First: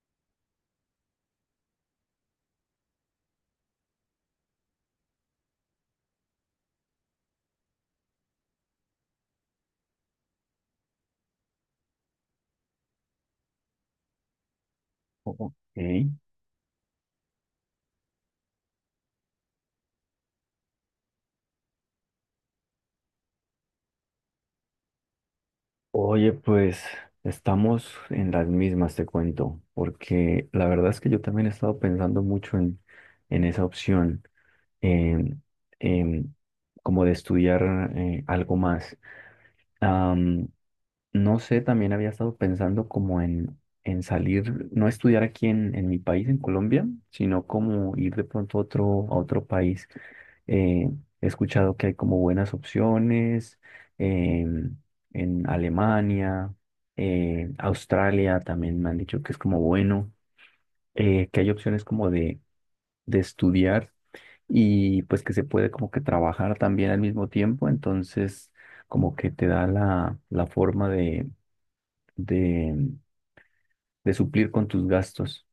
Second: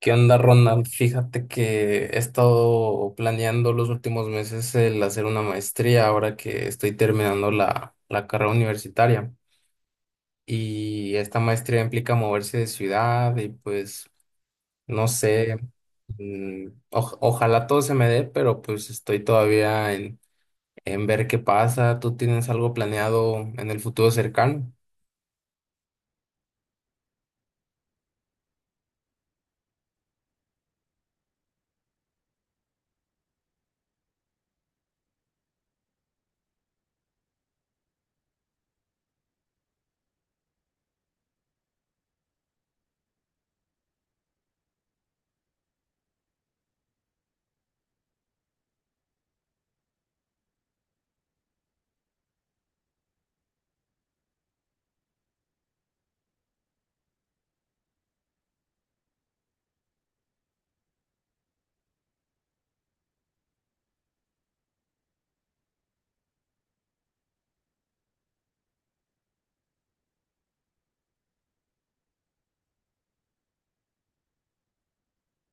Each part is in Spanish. ¿Qué onda, Ronald? Fíjate que he estado planeando los últimos meses el hacer una maestría ahora que estoy terminando la carrera universitaria. Y esta maestría implica moverse de ciudad y pues no Ok. sé, mm, ojalá todo se me dé, pero pues estoy todavía en ver qué pasa. ¿Tú tienes algo planeado en el futuro cercano? Oye, pues estamos en las mismas, te cuento, porque la verdad es que yo también he estado pensando mucho en esa opción, en- en como de estudiar algo más. Am, no sé, también había estado pensando como en salir, no estudiar aquí en mi país, en Colombia, sino como ir de pronto a otro país. Eh, He escuchado que hay como buenas opciones em, en Alemania, Australia también me han dicho que es como bueno, que hay opciones como de estudiar y pues que se puede como que trabajar también al mismo tiempo, entonces como que te da la forma de, de suplir con tus gastos.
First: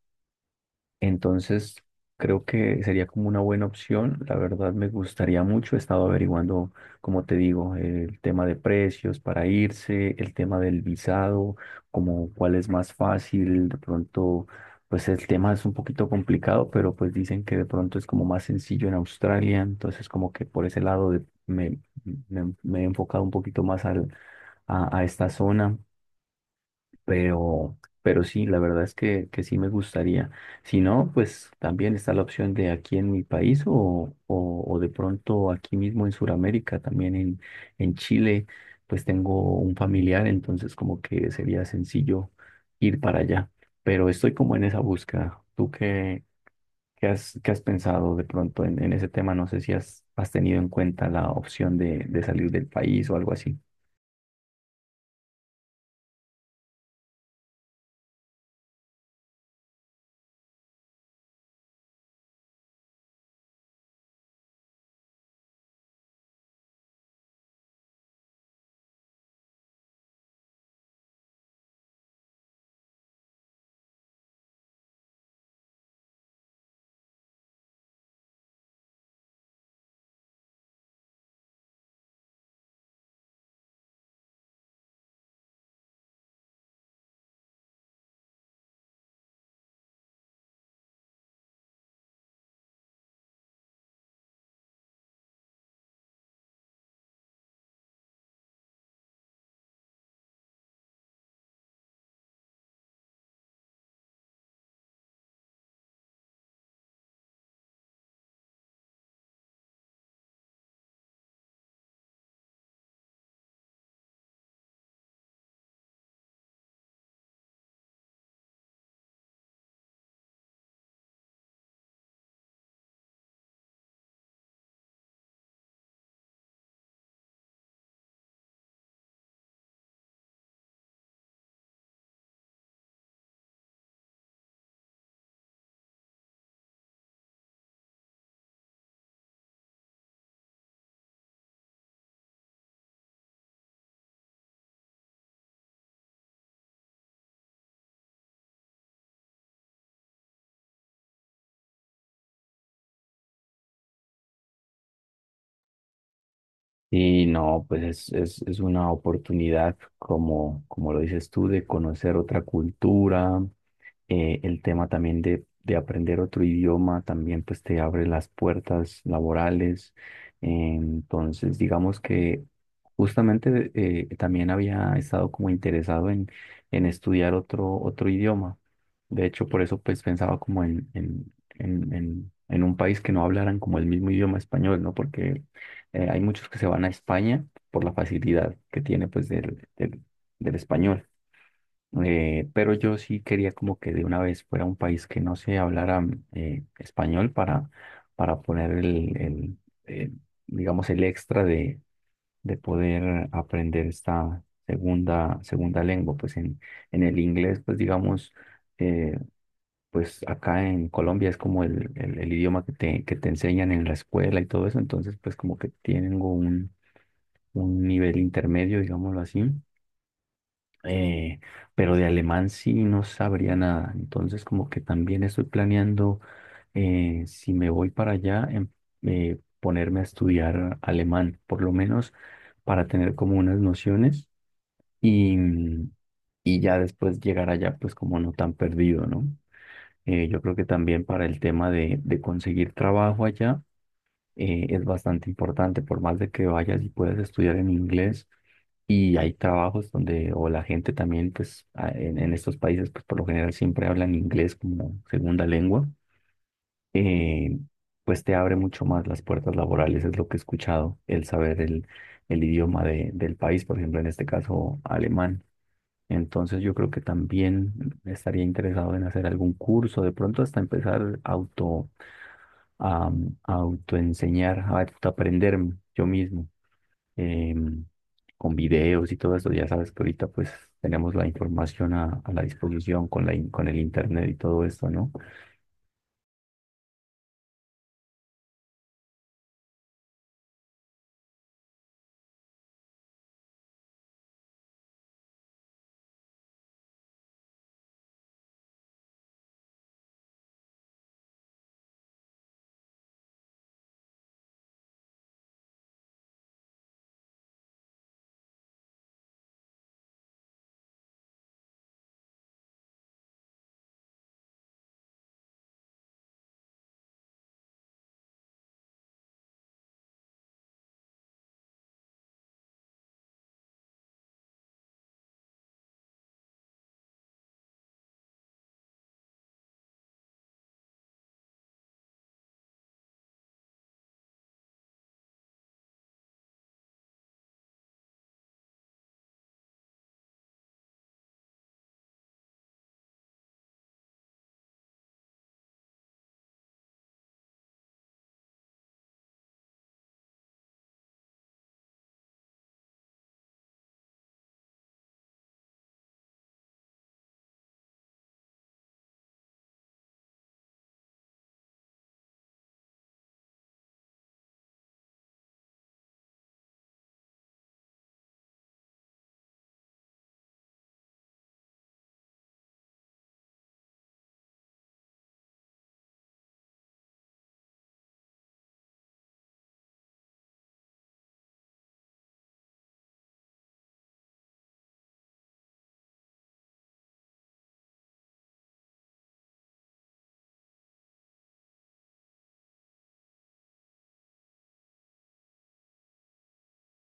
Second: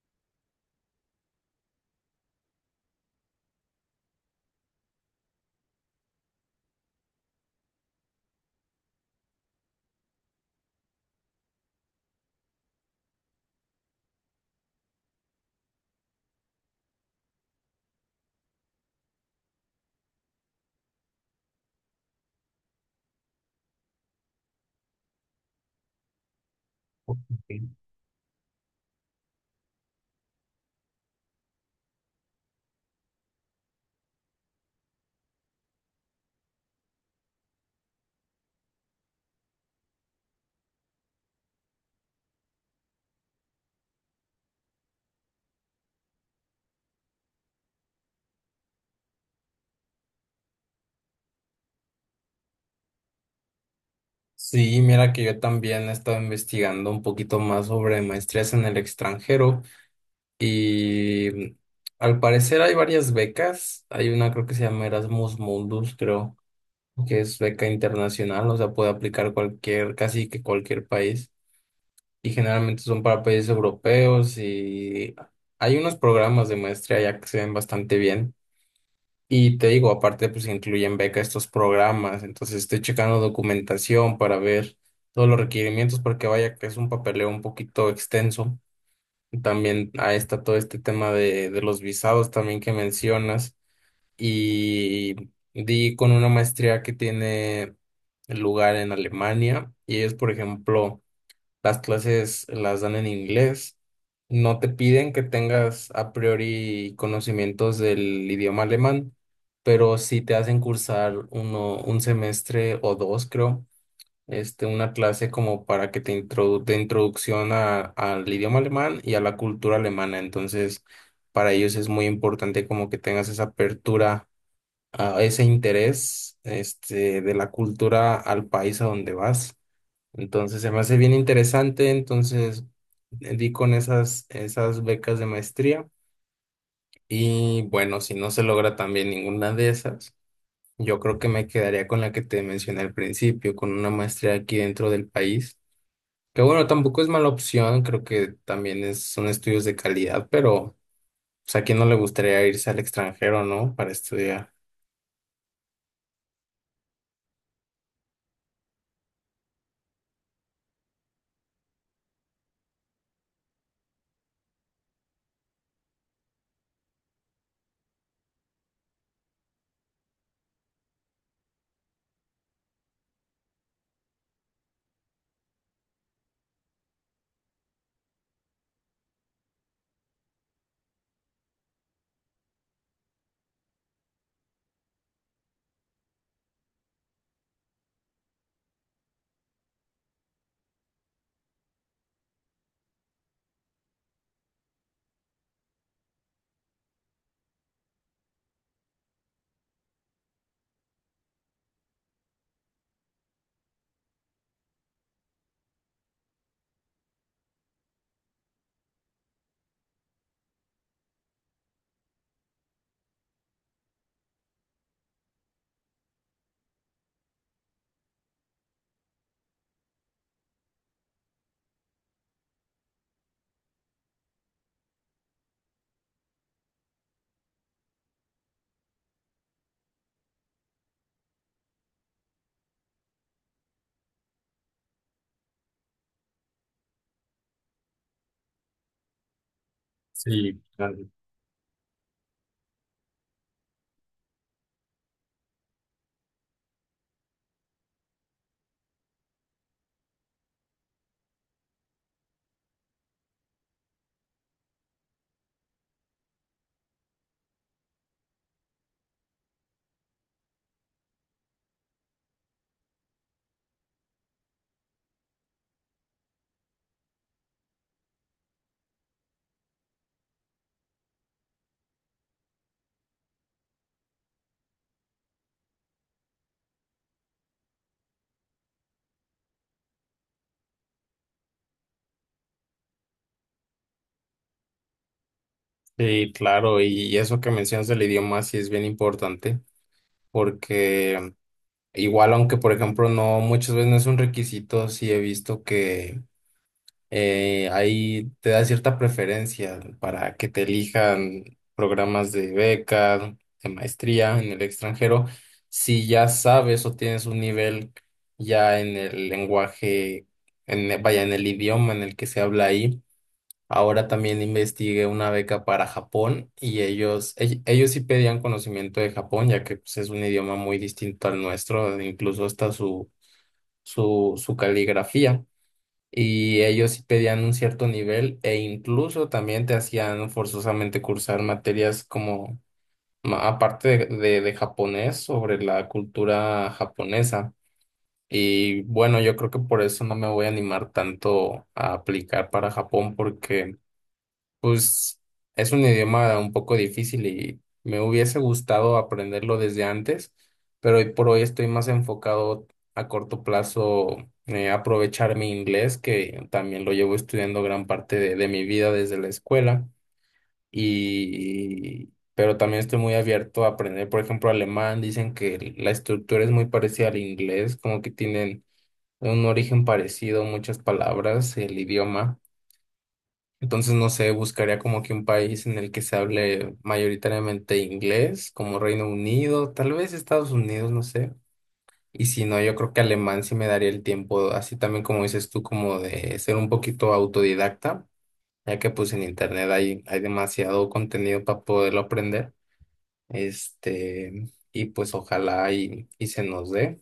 Entonces, creo que sería como una buena opción. La verdad me gustaría mucho. He estado averiguando, como te digo, el tema de precios para irse, el tema del visado, como cuál es más fácil. De pronto, pues el tema es un poquito complicado, pero pues dicen que de pronto es como más sencillo en Australia. Entonces, como que por ese lado me, me he enfocado un poquito más a esta zona. Ok. Pero sí, la verdad es que sí me gustaría. Si no, pues también está la opción de aquí en mi país o de pronto aquí mismo en Sudamérica, también en Chile, pues tengo un familiar, entonces como que sería sencillo ir para allá. Pero estoy como en esa búsqueda. ¿Tú qué, qué has pensado de pronto en ese tema? No sé si has, has tenido en cuenta la opción de salir del país o algo así. Sí, mira que yo también he estado investigando un poquito más sobre maestrías en el extranjero. Y al parecer hay varias becas. Hay una creo que se llama Erasmus Mundus, creo, que es beca internacional, o sea, puede aplicar cualquier, casi que cualquier país. Y generalmente son para países europeos y hay unos programas de maestría ya que se ven bastante bien. Y te digo, aparte pues incluyen beca estos programas, entonces estoy checando documentación para ver todos los requerimientos porque vaya que es un papeleo un poquito extenso. También ahí está todo este tema de los visados también que mencionas. Y di con una maestría que tiene lugar en Alemania y ellos, por ejemplo, las clases las dan en inglés. No te piden que tengas a priori conocimientos del idioma alemán, pero sí te hacen cursar uno, un semestre o dos, creo este, una clase como para que te introdu de introducción al idioma alemán y a la cultura alemana. Entonces, para ellos es muy importante como que tengas esa apertura, a ese interés, este, de la cultura al país a donde vas. Entonces, se me hace bien interesante. Entonces, di con esas becas de maestría. Y bueno, si no se logra también ninguna de esas, yo creo que me quedaría con la que te mencioné al principio, con una maestría aquí dentro del país. Que bueno, tampoco es mala opción, creo que también es, son estudios de calidad, pero pues, a quién no le gustaría irse al extranjero, ¿no? Para estudiar. Y no, pues es una oportunidad, como, como lo dices tú, de conocer otra cultura, el tema también de aprender otro idioma también pues te abre las puertas laborales. Entonces, digamos que justamente también había estado como interesado en estudiar otro, otro idioma. De hecho, por eso pues pensaba como en un país que no hablaran como el mismo idioma español, ¿no? Porque hay muchos que se van a España por la facilidad que tiene pues del español. Pero yo sí quería como que de una vez fuera un país que no se hablara español para poner eh, digamos, el extra de poder aprender esta segunda, segunda lengua. Pues en el inglés, pues digamos, eh, pues acá en Colombia es como el idioma que te enseñan en la escuela y todo eso. Entonces, pues como que tienen un nivel intermedio, digámoslo así eh, pero de alemán sí no sabría nada. Entonces, como que también estoy planeando, si me voy para allá, ponerme a estudiar alemán, por lo menos para tener como unas nociones y, y ya después llegar allá, pues como no tan perdido, ¿no? Yo creo Sí, que también claro. para el tema de conseguir trabajo allá es bastante importante, por más de que vayas y puedas estudiar en inglés y hay trabajos donde, o la gente también, pues en estos países, pues por lo general siempre hablan inglés como segunda lengua, eh, pues te abre mucho más las puertas laborales, es lo que he escuchado, el saber el idioma de, del país, por ejemplo, en este caso alemán. Entonces yo creo que también estaría interesado en hacer algún curso, de pronto hasta empezar auto, a, a autoenseñar, a aprender yo mismo em, con videos y todo eso. Ya sabes que ahorita pues tenemos la información a la disposición con con el internet y todo esto, ¿no? Sí, claro, y eso que mencionas del idioma sí es bien importante, porque igual aunque por ejemplo no, muchas veces no es un requisito, sí he visto que ahí te da cierta preferencia para que te elijan programas de beca, de maestría en el extranjero, si ya sabes o tienes un nivel ya en el lenguaje, en, vaya, en el idioma en el que se habla ahí. Ahora también investigué una beca para Japón y ellos, ellos sí pedían conocimiento de Japón, ya que pues, es un idioma muy distinto al nuestro, incluso hasta su caligrafía y ellos sí pedían un cierto nivel e incluso también te hacían forzosamente cursar materias como, aparte de, de japonés, sobre la cultura japonesa. Y bueno, yo creo que por eso no me voy a animar tanto a aplicar para Japón porque... Pues es un idioma un poco difícil y me hubiese gustado aprenderlo desde antes, pero hoy por hoy estoy más enfocado a corto plazo aprovechar mi inglés, que también lo llevo estudiando gran parte de mi vida desde la escuela, y pero también estoy muy abierto a aprender, por ejemplo, alemán. Dicen que la estructura es muy parecida al inglés, como que tienen un origen parecido, muchas palabras, el idioma. Entonces, no sé, buscaría como que un país en el que se hable mayoritariamente inglés, como Reino Unido, tal vez Estados Unidos, no sé. Y si no, yo creo que alemán sí me daría el tiempo, así también como dices tú, como de ser un poquito autodidacta, ya que pues en internet hay demasiado contenido para poderlo aprender. Este, y pues ojalá y se nos dé.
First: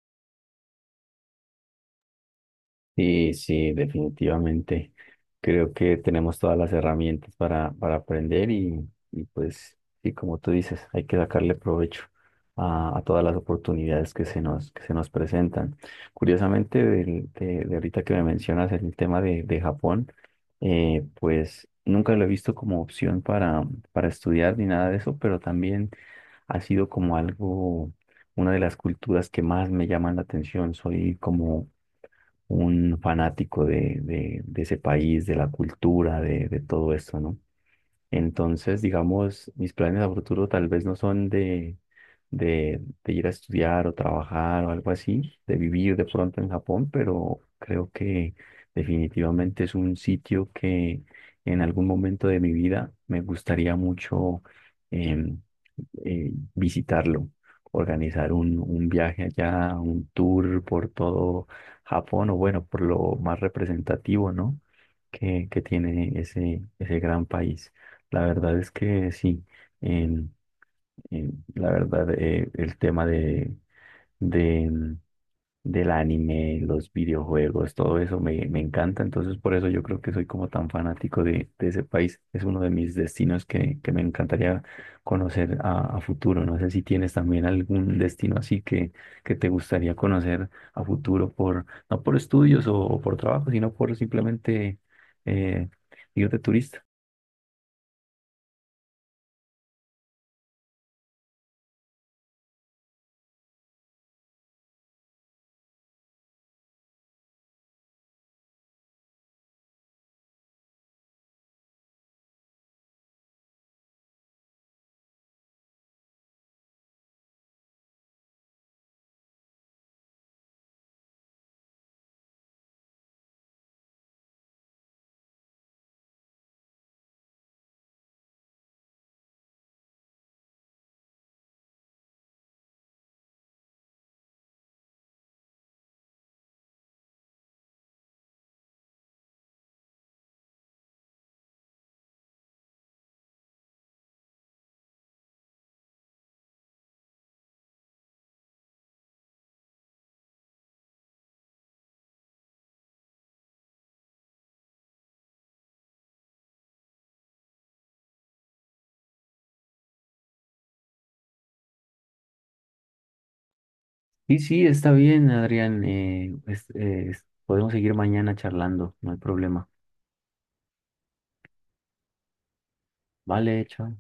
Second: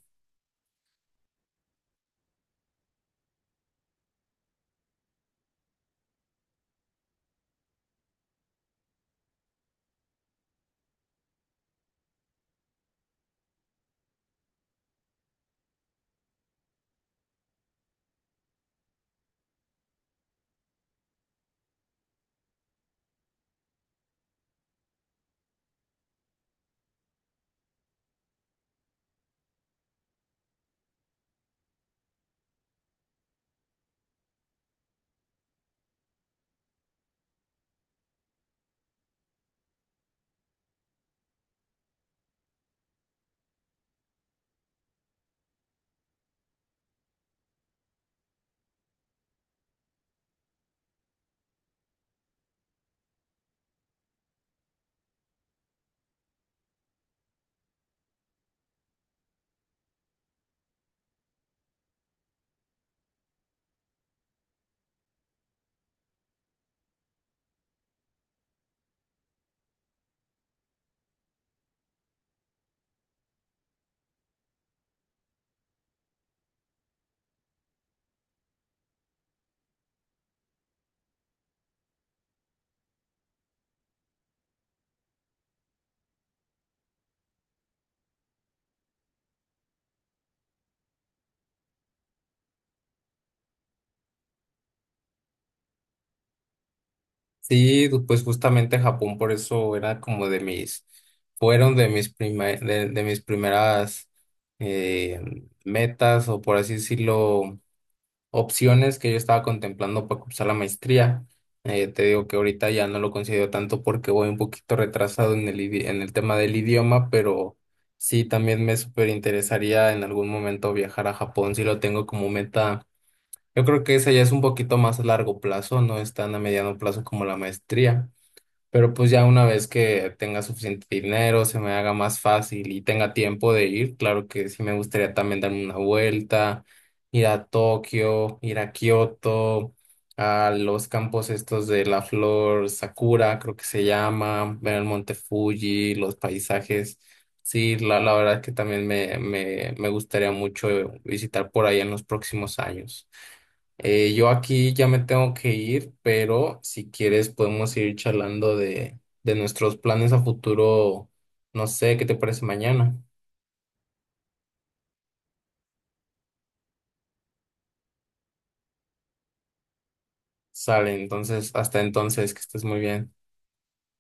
Sí, sí, definitivamente. Creo que tenemos todas las herramientas para aprender y pues, sí, como tú dices, hay que sacarle provecho a todas las oportunidades que se nos presentan. Curiosamente, de ahorita que me mencionas el tema de Japón, pues nunca lo he visto como opción para estudiar ni nada de eso, pero también ha sido como algo, una de las culturas que más me llaman la atención. Soy como un fanático de ese país, de la cultura, de todo esto, ¿no? Entonces, digamos, mis planes a futuro tal vez no son de ir a estudiar o trabajar o algo así, de vivir de pronto en Japón, pero creo que definitivamente es un sitio que en algún momento de mi vida me gustaría mucho em, visitarlo, organizar un viaje allá, un tour por todo Japón o bueno, por lo más representativo, ¿no? Que tiene ese, ese gran país. La verdad es que sí, en- la verdad el tema de, de- mm, del anime, los videojuegos, todo eso me, me encanta, entonces por eso yo creo que soy como tan fanático de ese país, es uno de mis destinos que me encantaría conocer a futuro, no sé si tienes también algún destino así que te gustaría conocer a futuro por, no por estudios o por trabajo, sino por simplemente eh, ir de turista. Sí, pues justamente Japón por eso era como de mis, fueron de mis de mis primeras eh, metas o por así decirlo, opciones que yo estaba contemplando para cursar la maestría. Te digo que ahorita ya no lo considero tanto porque voy un poquito retrasado en en el tema del idioma, pero sí, también me súper interesaría en algún momento viajar a Japón, si lo tengo como meta. Yo creo que esa ya es un poquito más a largo plazo, no es tan a mediano plazo como la maestría. Pero pues ya una vez que tenga suficiente dinero, se me haga más fácil y tenga tiempo de ir, claro que sí me gustaría también darme una vuelta, ir a Tokio, ir a Kioto, a los campos estos de la flor Sakura, creo que se llama, ver el monte Fuji, los paisajes. Sí, la verdad que también me gustaría mucho visitar por ahí en los próximos años. Yo aquí ya me tengo que ir, pero si quieres podemos ir charlando de nuestros planes a futuro. No sé, ¿qué te parece mañana? Sí, sí, está bien, Adrián. Podemos seguir mañana charlando, no hay problema. Sale, entonces, hasta entonces, que estés muy bien. Vale, chao.